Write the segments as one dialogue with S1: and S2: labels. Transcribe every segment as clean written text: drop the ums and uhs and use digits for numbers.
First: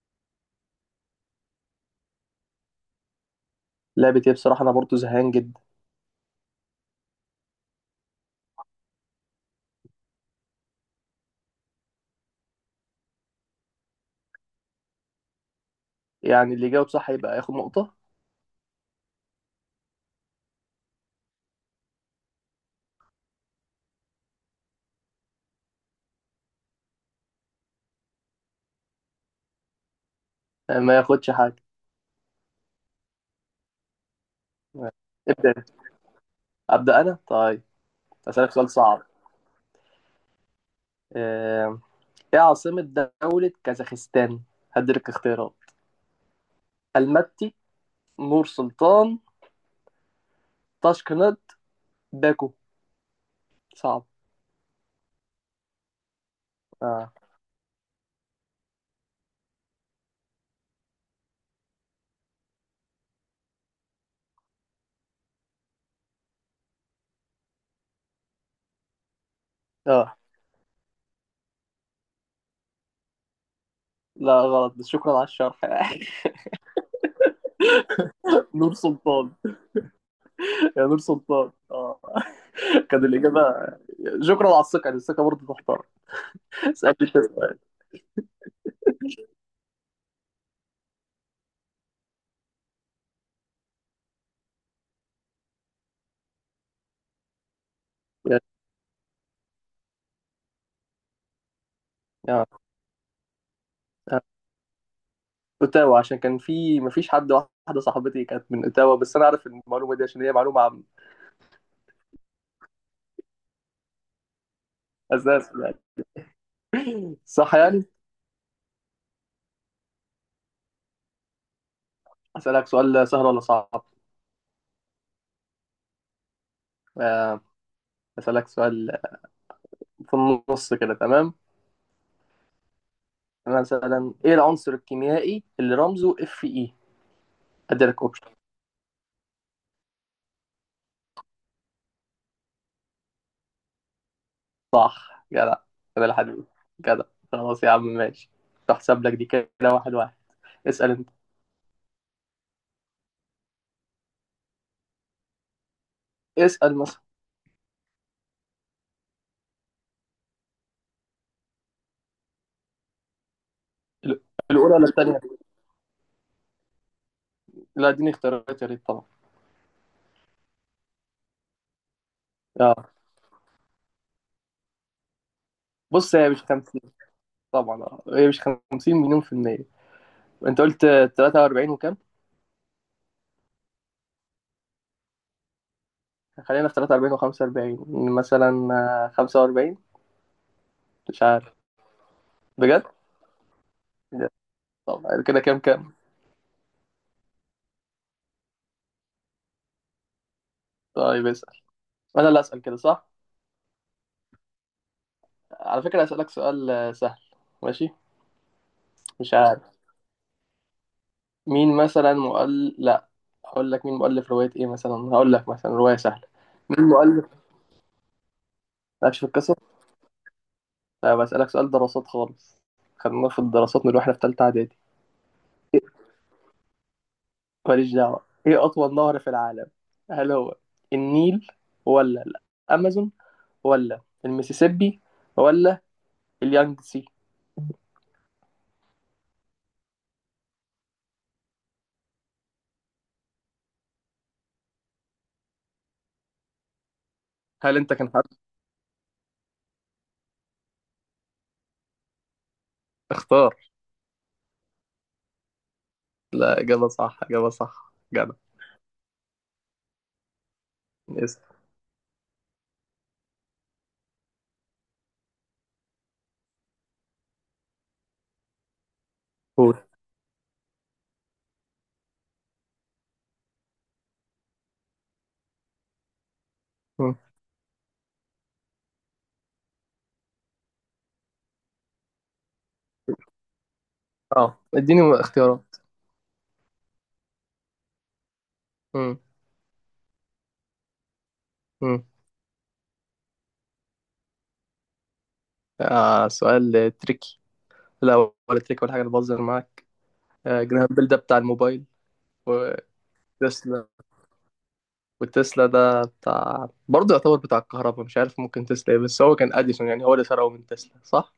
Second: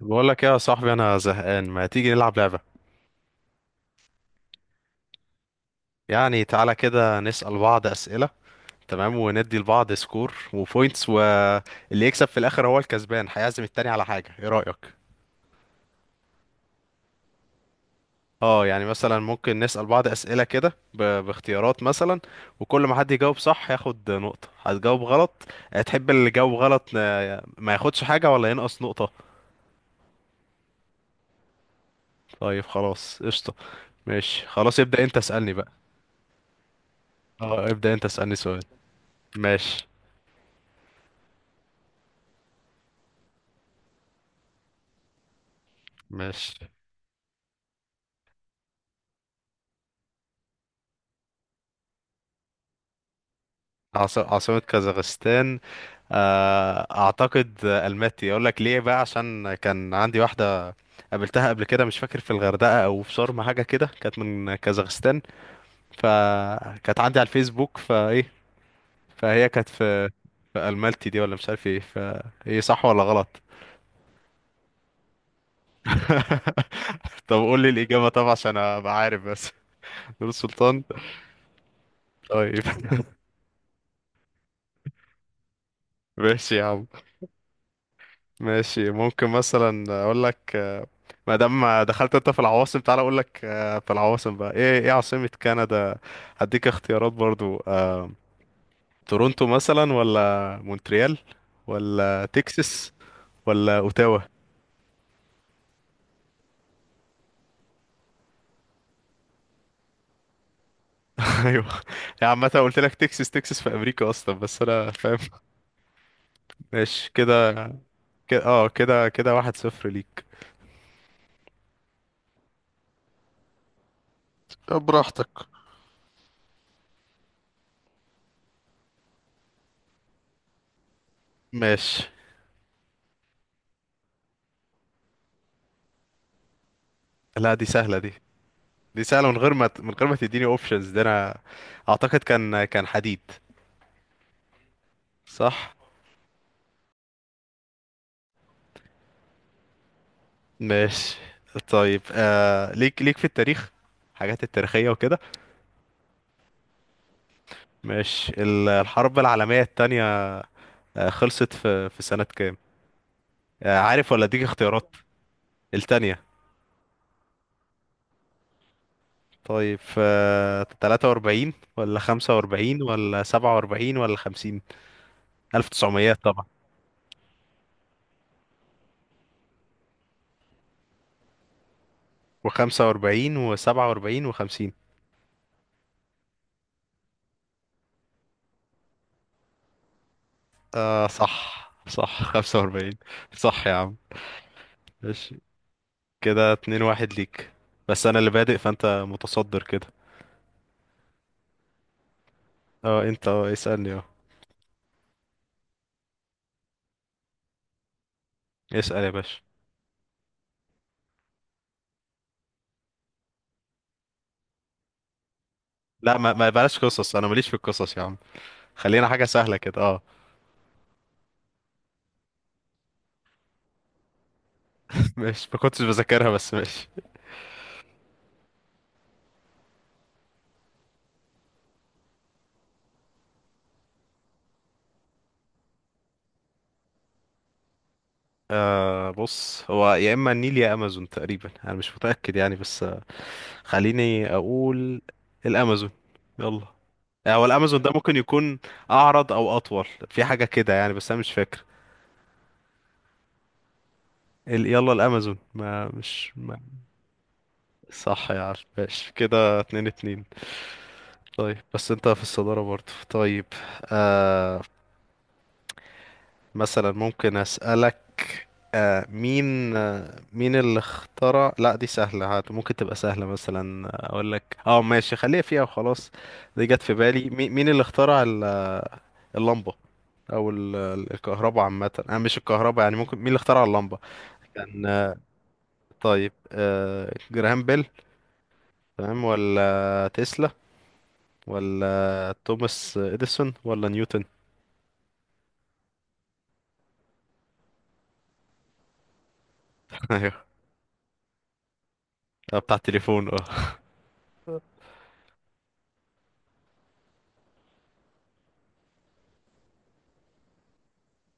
S1: بقول لك يا صاحبي انا زهقان، ما تيجي نلعب لعبة؟
S2: لعبة ايه؟ بصراحة أنا برضو زهقان جدا.
S1: يعني تعالى كده نسأل بعض أسئلة. تمام، وندي لبعض سكور وبوينتس، واللي يكسب في الاخر هو الكسبان هيعزم التاني على حاجة. ايه رأيك؟
S2: يعني اللي يجاوب صح يبقى ياخد نقطة.
S1: اه، يعني مثلا ممكن نسأل بعض أسئلة كده باختيارات مثلا، وكل ما حد يجاوب صح ياخد نقطة. هتجاوب غلط؟ تحب اللي جاوب غلط ما ياخدش حاجة، ولا ينقص نقطة؟
S2: ما ياخدش حاجة.
S1: طيب خلاص قشطة. ماشي خلاص، ابدأ انت اسألني
S2: ابدأ.
S1: بقى.
S2: أبدأ أنا؟ طيب.
S1: اه ابدأ، انت اسألني
S2: أسألك
S1: سؤال.
S2: سؤال صعب.
S1: ماشي.
S2: آه، إيه عاصمة دولة كازاخستان؟ هديلك اختيارات:
S1: ماشي.
S2: المتي، نور سلطان، طاشكند، باكو. صعب
S1: عاصمة كازاخستان؟
S2: آه.
S1: أعتقد ألماتي. أقول لك ليه بقى، عشان كان عندي واحدة قابلتها قبل كده، مش فاكر في الغردقة أو في شرم، حاجة كده، كانت من كازاخستان. فكانت عندي على الفيسبوك، فإيه، فهي كانت في
S2: آه،
S1: في ألمالتي دي، ولا مش عارف إيه. فإيه، صح ولا غلط؟
S2: لا غلط، بس شكرا على الشرح.
S1: طب قول لي الإجابة طبعا عشان
S2: نور
S1: أبقى عارف
S2: سلطان،
S1: بس. نور السلطان.
S2: يا نور سلطان آه.
S1: طيب.
S2: كان الإجابة. شكرا على الثقة، يعني الثقة برضه تحترم.
S1: ماشي يا عم.
S2: اسألني أنت سؤال.
S1: ماشي ممكن مثلا اقول لك ما دام دخلت انت في العواصم، تعالى اقول لك في العواصم بقى. ايه ايه عاصمة كندا؟ هديك اختيارات برضو.
S2: يلا.
S1: تورونتو مثلا، ولا مونتريال، ولا
S2: آه.
S1: تكساس، ولا اوتاوا؟
S2: اوتاوا، عشان كان في مفيش حد، واحده صاحبتي كانت من اوتاوا، بس انا عارف المعلومه دي عشان هي معلومه عن.
S1: ايوه، يعني عامة قلت لك تكساس، تكساس في امريكا اصلا، بس انا فاهم.
S2: اساس يعني.
S1: ماشي كده.
S2: صح يعني.
S1: كده اه كده كده، واحد صفر ليك.
S2: اسالك سؤال سهل ولا صعب؟
S1: طب براحتك.
S2: آه، اسالك سؤال في النص كده، تمام؟
S1: ماشي،
S2: مثلا ايه العنصر الكيميائي اللي رمزه اف اي؟
S1: لا دي سهلة
S2: اديلك
S1: دي.
S2: اوبشن.
S1: دي سهلة من غير ما من غير ما تديني اوبشنز، ده انا اعتقد كان حديد.
S2: صح جدع،
S1: صح.
S2: كده الحديد. جدع. خلاص يا عم ماشي. تحسب لك دي كده. واحد واحد. اسال انت.
S1: ماشي. طيب آه ليك في التاريخ، حاجات التاريخية وكده.
S2: اسال مثلا.
S1: ماشي، الحرب العالمية التانية، خلصت في سنة كام؟ آه عارف
S2: ال-
S1: ولا اديك
S2: الاولى ولا
S1: اختيارات؟
S2: الثانيه؟
S1: التانية.
S2: لا اديني اختيارات يا ريت طبعا.
S1: طيب آه 43 ولا 45
S2: اه
S1: ولا 47 ولا 50؟ 1900
S2: بص، هي مش
S1: طبعا.
S2: خمسة، طبعا. اه هي مش 50 مليون في المية. انت قلت 43 وكام؟
S1: و45 و47 و50.
S2: خلينا في 43 و45 مثلا. 45.
S1: آه
S2: مش عارف
S1: صح صح.
S2: بجد.
S1: 45. صح يا عم،
S2: طب
S1: ماشي
S2: كده كام كام؟
S1: كده 2 1 ليك. بس انا اللي بادئ فانت متصدر كده.
S2: طيب اسأل. انا اللي اسأل كده،
S1: اه
S2: صح؟
S1: انت اه اسألني اه.
S2: على فكرة، اسألك سؤال سهل. ماشي.
S1: اسأل يا
S2: مش
S1: باشا.
S2: عارف. مين مثلا لا، هقول لك. مين مؤلف رواية ايه مثلا؟ هقول لك مثلا رواية
S1: لا
S2: سهلة.
S1: ما بلاش
S2: مين
S1: قصص،
S2: مؤلف؟
S1: انا ماليش في القصص يا عم. خلينا
S2: مالكش
S1: حاجة
S2: في
S1: سهلة
S2: القصة؟
S1: كده اه.
S2: لا، بسألك سؤال دراسات خالص. خدناه في الدراسات من واحنا في تالتة اعدادي.
S1: مش ما كنتش بذاكرها بس ماشي.
S2: ماليش دعوة. إيه أطول نهر في العالم؟ هل هو النيل، ولا الأمازون، ولا المسيسيبي، ولا اليانجسي؟
S1: آه بص، هو يا اما النيل يا امازون تقريبا، انا مش متأكد يعني بس آه، خليني اقول الامازون. يلا، هو
S2: هل
S1: الامازون ده
S2: أنت كان
S1: ممكن
S2: حد
S1: يكون اعرض او اطول في حاجة كده يعني، بس انا مش فاكر.
S2: اختار؟
S1: يلا الامازون، ما.
S2: لا إجابة صح، إجابة صح
S1: صح
S2: جدع.
S1: يا عم، ماشي كده اتنين اتنين. طيب
S2: اسأل.
S1: بس انت في الصدارة برضه. طيب آه، مثلا ممكن أسألك مين
S2: قول.
S1: مين اللي اخترع، لا دي سهلة، هات ممكن تبقى سهلة مثلا. أقول لك اه، ماشي خليها فيها وخلاص. دي جت في
S2: مم.
S1: بالي، مين اللي اخترع اللمبة؟ أو الكهرباء عامة، أنا مش الكهرباء يعني، ممكن مين اللي اخترع اللمبة؟
S2: أه
S1: كان
S2: إديني اختيارات.
S1: طيب جراهام بيل،
S2: مم.
S1: تمام، ولا تسلا،
S2: مم.
S1: ولا توماس إديسون، ولا نيوتن؟
S2: آه سؤال تريكي. لا ولا تريكي ولا حاجة، أنا بهزر معاك.
S1: أيوه.
S2: آه جرام بيل ده بتاع الموبايل.
S1: بتاع التليفون اه.
S2: وتسلا. وتسلا ده بتاع برضه، يعتبر بتاع الكهرباء، مش عارف، ممكن تسلا إيه، بس هو كان أديسون، يعني هو اللي سرقه من تسلا صح؟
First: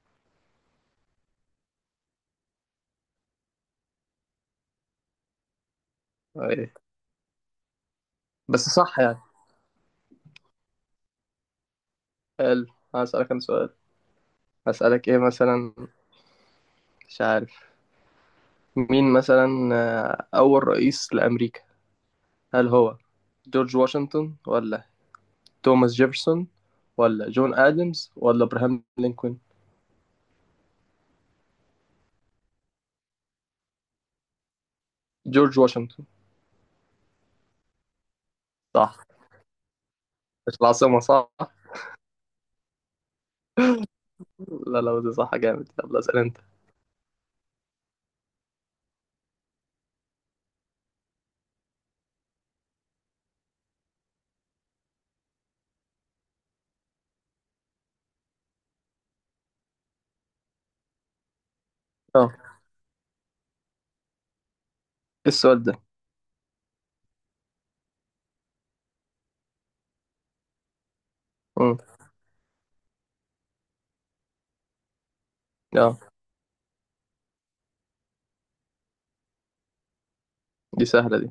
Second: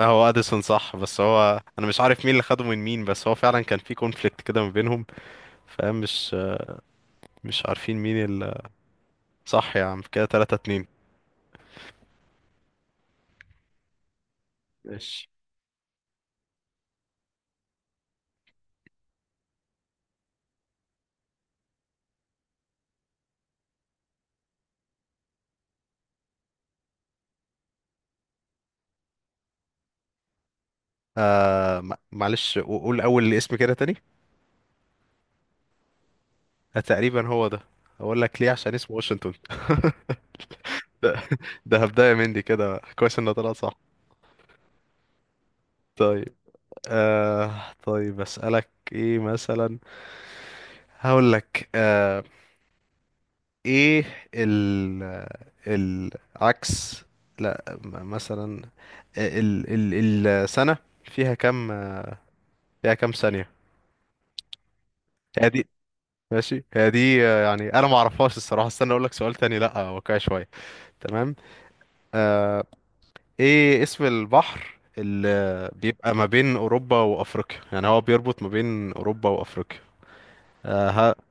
S1: هو اديسون صح، بس هو انا مش عارف مين اللي خده من مين، بس هو فعلا كان في كونفليكت كده ما بينهم. فمش
S2: ايه.
S1: مش عارفين مين اللي.
S2: بس صح يعني.
S1: صح يا عم، كده 3 2.
S2: حلو. هسألك انا سؤال. هسألك ايه
S1: ماشي
S2: مثلا؟ مش عارف. مين مثلا، اول رئيس لامريكا؟ هل هو جورج واشنطن، ولا توماس جيفرسون، ولا جون ادمز، ولا ابراهام لينكولن؟
S1: آه معلش قول اول اسم كده تاني.
S2: جورج واشنطن.
S1: تقريبا هو ده. اقول لك ليه، عشان اسمه
S2: صح.
S1: واشنطن.
S2: مش العاصمة
S1: ده
S2: صح؟
S1: ده هبداية مندي كده كويس انه طلع صح.
S2: لا لا دي صح جامد. يلا اسأل
S1: طيب
S2: انت.
S1: آه، طيب اسالك ايه مثلا؟ هقول لك ايه ال العكس، لا مثلا ال ال السنة فيها كام،
S2: اه.
S1: فيها كام ثانية؟
S2: إيه
S1: هي
S2: السؤال
S1: دي.
S2: ده؟
S1: ماشي هي دي يعني انا ما اعرفهاش الصراحة، استنى اقول لك سؤال تاني، لا واقعي شوية. تمام.
S2: امم.
S1: آه، ايه اسم البحر اللي
S2: اه
S1: بيبقى ما بين اوروبا وافريقيا، يعني هو بيربط ما بين اوروبا وافريقيا؟
S2: دي
S1: آه ها.
S2: سهلة دي.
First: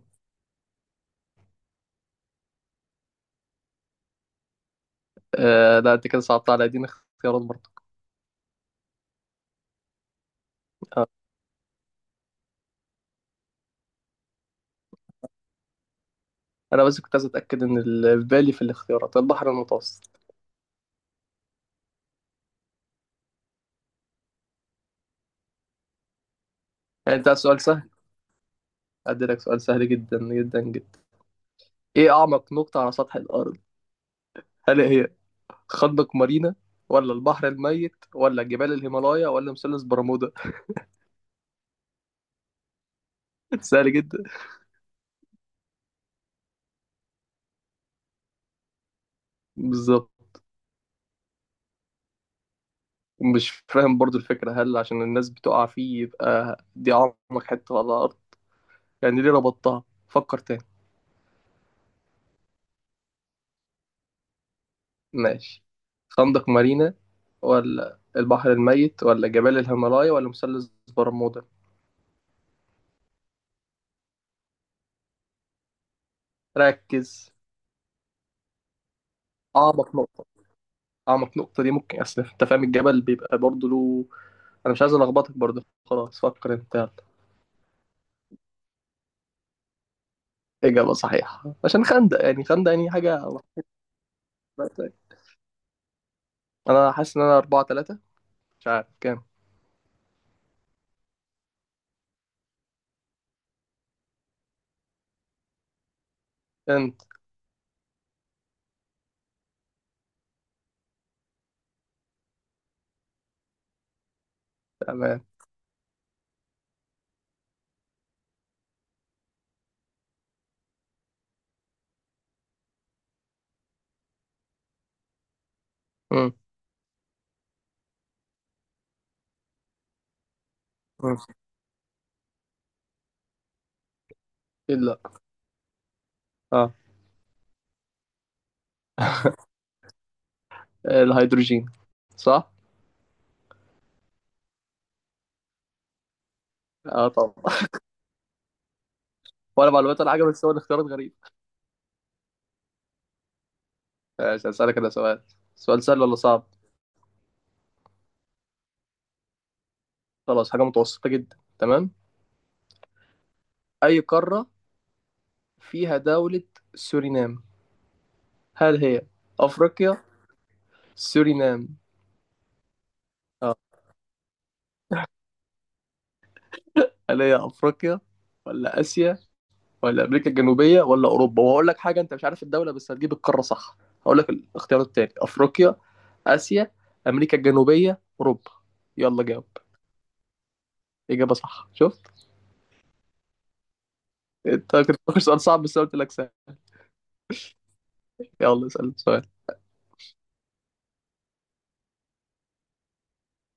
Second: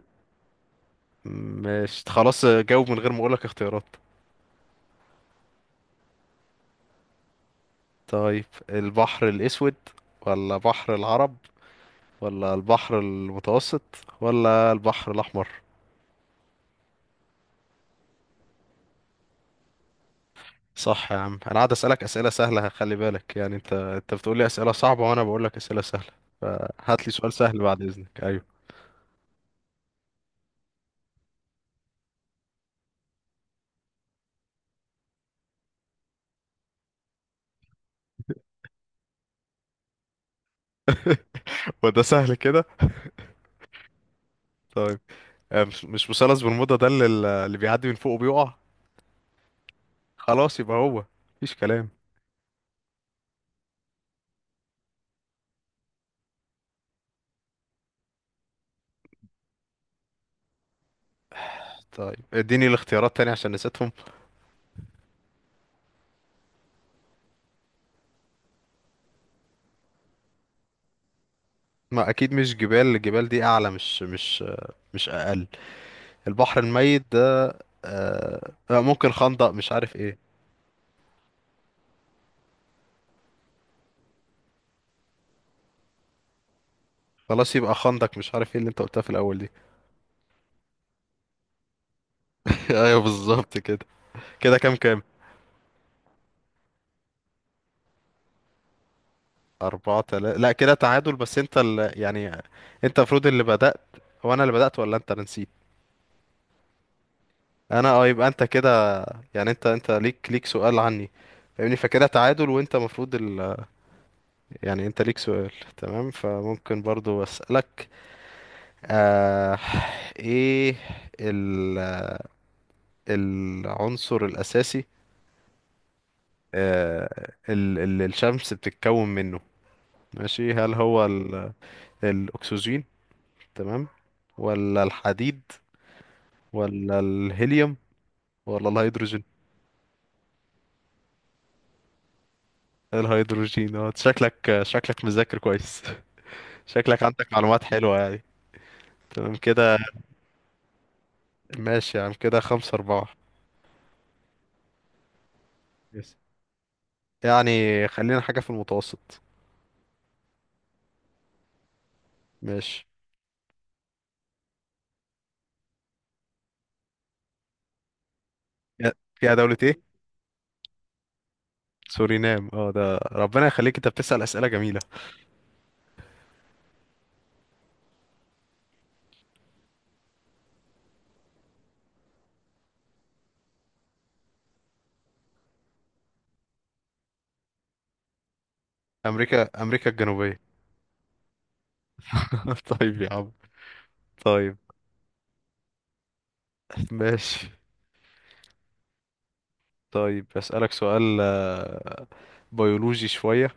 S1: مش خلاص جاوب من غير ما اقول لك اختيارات.
S2: آه لا انت كده صعبت على دي، اختيارات برضه.
S1: طيب، البحر الاسود، ولا بحر العرب، ولا البحر المتوسط، ولا البحر الأحمر؟
S2: انا بس كنت عايز اتاكد ان في بالي في الاختيارات البحر المتوسط.
S1: صح يا عم. انا قاعد اسالك اسئله سهله، خلي بالك يعني، انت انت بتقول لي اسئله صعبه وانا بقول لك اسئله سهله، فهات لي
S2: يعني انت
S1: سؤال
S2: عايز
S1: سهل
S2: سؤال
S1: بعد
S2: سهل؟
S1: اذنك. ايوه.
S2: أديلك سؤال سهل جدا جدا جدا. إيه أعمق نقطة على سطح الأرض؟ هل هي خندق مارينا، ولا البحر الميت، ولا جبال الهيمالايا، ولا مثلث برمودا؟
S1: وده سهل كده؟
S2: سهل جدا.
S1: طيب، مش مش مثلث برمودا ده اللي اللي بيعدي من فوقه بيقع؟
S2: بالظبط.
S1: خلاص يبقى هو، مفيش كلام.
S2: مش فاهم برضو الفكرة، هل عشان الناس بتقع فيه يبقى دي أعمق حتة على الأرض؟ يعني ليه ربطتها؟ فكر تاني.
S1: طيب اديني الاختيارات تاني عشان نسيتهم.
S2: ماشي، خندق مارينا، ولا البحر الميت، ولا جبال الهيمالايا، ولا مثلث برمودا؟
S1: ما اكيد مش جبال، الجبال دي اعلى مش مش مش اقل. البحر الميت
S2: ركز،
S1: ده ممكن خندق مش عارف
S2: أعمق
S1: ايه.
S2: نقطة. اعمق نقطه دي ممكن، اصل انت فاهم الجبل بيبقى برضه له. انا مش عايز الخبطك برضه، خلاص فكر انت يلا.
S1: خلاص يبقى خندق مش عارف ايه اللي انت قلتها في الاول دي.
S2: اجابه صحيحه، عشان خندق يعني، خندق يعني
S1: ايوه
S2: حاجه.
S1: بالظبط كده. كده كام كام؟
S2: انا حاسس ان انا أربعة تلاتة، مش عارف كام.
S1: أربعة تلاتة لا كده تعادل، بس انت اللي يعني، انت المفروض اللي بدأت. هو انا اللي بدأت ولا انت؟ انا نسيت.
S2: انت.
S1: انا اه، يبقى انت كده يعني، انت انت ليك سؤال عني فاهمني، فكده تعادل، وانت المفروض يعني انت ليك
S2: تمام.
S1: سؤال. تمام. فممكن برضو أسألك آه... ايه ال... العنصر الأساسي
S2: امم.
S1: الشمس بتتكون منه؟ ماشي هل هو
S2: امم.
S1: الاكسجين، تمام،
S2: ايه
S1: ولا
S2: لا.
S1: الحديد،
S2: اه.
S1: ولا الهيليوم، ولا الهيدروجين؟
S2: الهيدروجين. صح.
S1: الهيدروجين اه. شكلك مذاكر كويس. شكلك
S2: اه
S1: عندك
S2: طبعا.
S1: معلومات حلوة يعني. تمام
S2: وانا
S1: كده.
S2: معلوماتي الحاجه، بس هو الاختيارات غريب.
S1: ماشي يا عم، كده خمسة أربعة.
S2: ماشي هسألك انا سؤال. سؤال سهل
S1: يس،
S2: ولا صعب؟
S1: يعني خلينا حاجة في المتوسط.
S2: خلاص حاجه متوسطه جدا، تمام.
S1: ماشي.
S2: اي قاره فيها دوله سورينام؟ هل
S1: يا
S2: هي
S1: يا دولة ايه؟
S2: افريقيا؟ سورينام
S1: سورينام اه ده، ربنا
S2: اه.
S1: يخليك، انت بتسأل أسئلة جميلة.
S2: هل هي افريقيا، ولا اسيا، ولا امريكا الجنوبيه، ولا اوروبا؟ وهقول لك حاجه، انت مش عارف الدوله بس هتجيب القاره صح. هقول لك الاختيار التاني: افريقيا، اسيا، امريكا الجنوبيه، اوروبا. يلا جاوب.
S1: أمريكا الجنوبية.
S2: اجابه صح، شفت؟
S1: طيب يا عم. طيب.
S2: انت كنت فاكر سؤال صعب بس أنا قلت لك سهل.
S1: ماشي،
S2: يلا اسال سؤال.
S1: طيب أسألك سؤال بيولوجي شوية،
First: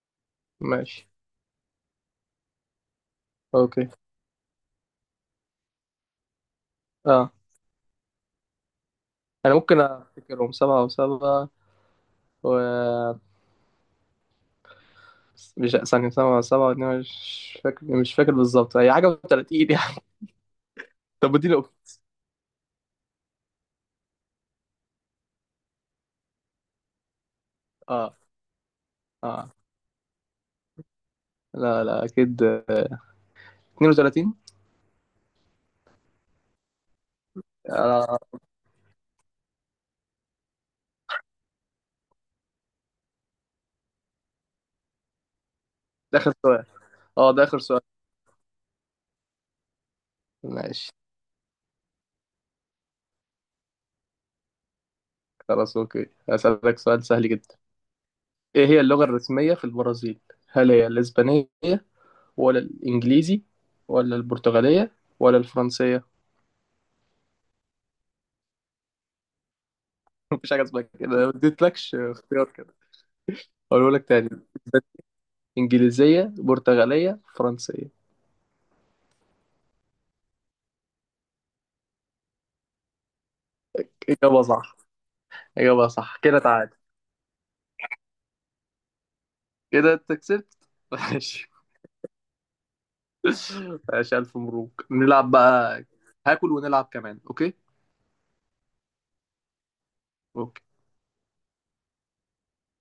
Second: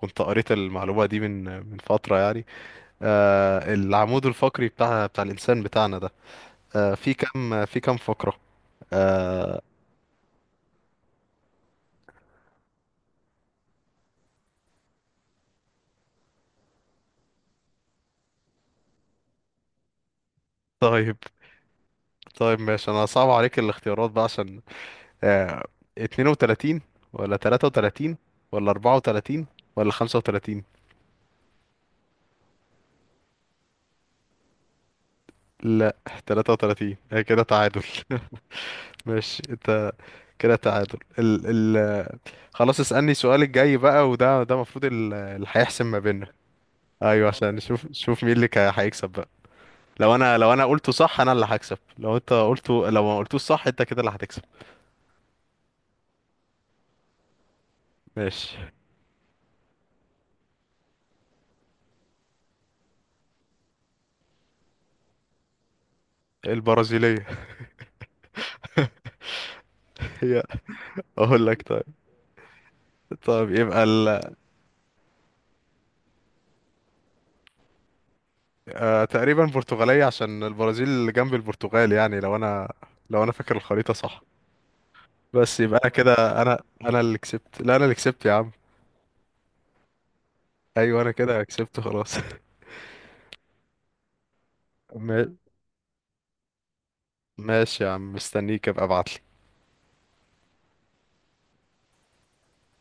S1: كنت قريت المعلومة
S2: ماشي.
S1: دي من فترة يعني.
S2: اوكي.
S1: العمود الفقري بتاع الإنسان بتاعنا ده في
S2: اه
S1: كام في كام فقرة؟
S2: انا ممكن افتكرهم سبعة وسبعة و مش ثانية سبعة وسبعة واتنين، مش فاكر بالظبط، هي حاجة و30 يعني.
S1: طيب.
S2: طب اديني أوبشن.
S1: طيب ماشي، أنا صعب عليك الاختيارات بقى عشان آه، 32 ولا 33
S2: اه.
S1: ولا 34
S2: اه
S1: ولا 35؟
S2: لا لا اكيد. 32.
S1: لا 33. هي كده تعادل.
S2: آه.
S1: ماشي انت، كده تعادل خلاص اسألني السؤال الجاي بقى، وده ده المفروض اللي هيحسم ما
S2: ده
S1: بيننا.
S2: آخر سؤال؟
S1: ايوه
S2: اه ده
S1: عشان
S2: آخر سؤال.
S1: نشوف، نشوف مين اللي هيكسب بقى. لو انا لو انا
S2: ماشي،
S1: قلته صح انا اللي هكسب، لو انت قلته، لو ما قلتوش صح انت كده اللي هتكسب.
S2: خلاص. أوكي هسألك سؤال سهل جدا.
S1: ماشي.
S2: إيه هي اللغة الرسمية في البرازيل؟ هل هي الإسبانية، ولا الإنجليزي، ولا البرتغالية، ولا الفرنسية؟
S1: البرازيلية. هي،
S2: مفيش حاجة اسمها كده، أنا ما
S1: اقول لك طيب.
S2: اديتلكش اختيار كده.
S1: طيب يبقى
S2: أقوله لك تاني: إنجليزية، برتغالية، فرنسية.
S1: آه تقريبا برتغالية، عشان البرازيل اللي جنب البرتغال يعني، لو انا لو انا فاكر الخريطة صح.
S2: إجابة صح.
S1: بس يبقى انا
S2: إجابة صح، كده
S1: كده، انا
S2: تعادل.
S1: انا اللي كسبت، لا انا اللي كسبت يا عم.
S2: كده أنت كسبت.
S1: ايوه انا كده
S2: ماشي.
S1: كسبت خلاص.
S2: ماشي ألف مبروك. نلعب
S1: ما-
S2: بقى؟ هاكل ونلعب كمان، أوكي؟
S1: ماشي يا عم، مستنيك ابقى ابعت.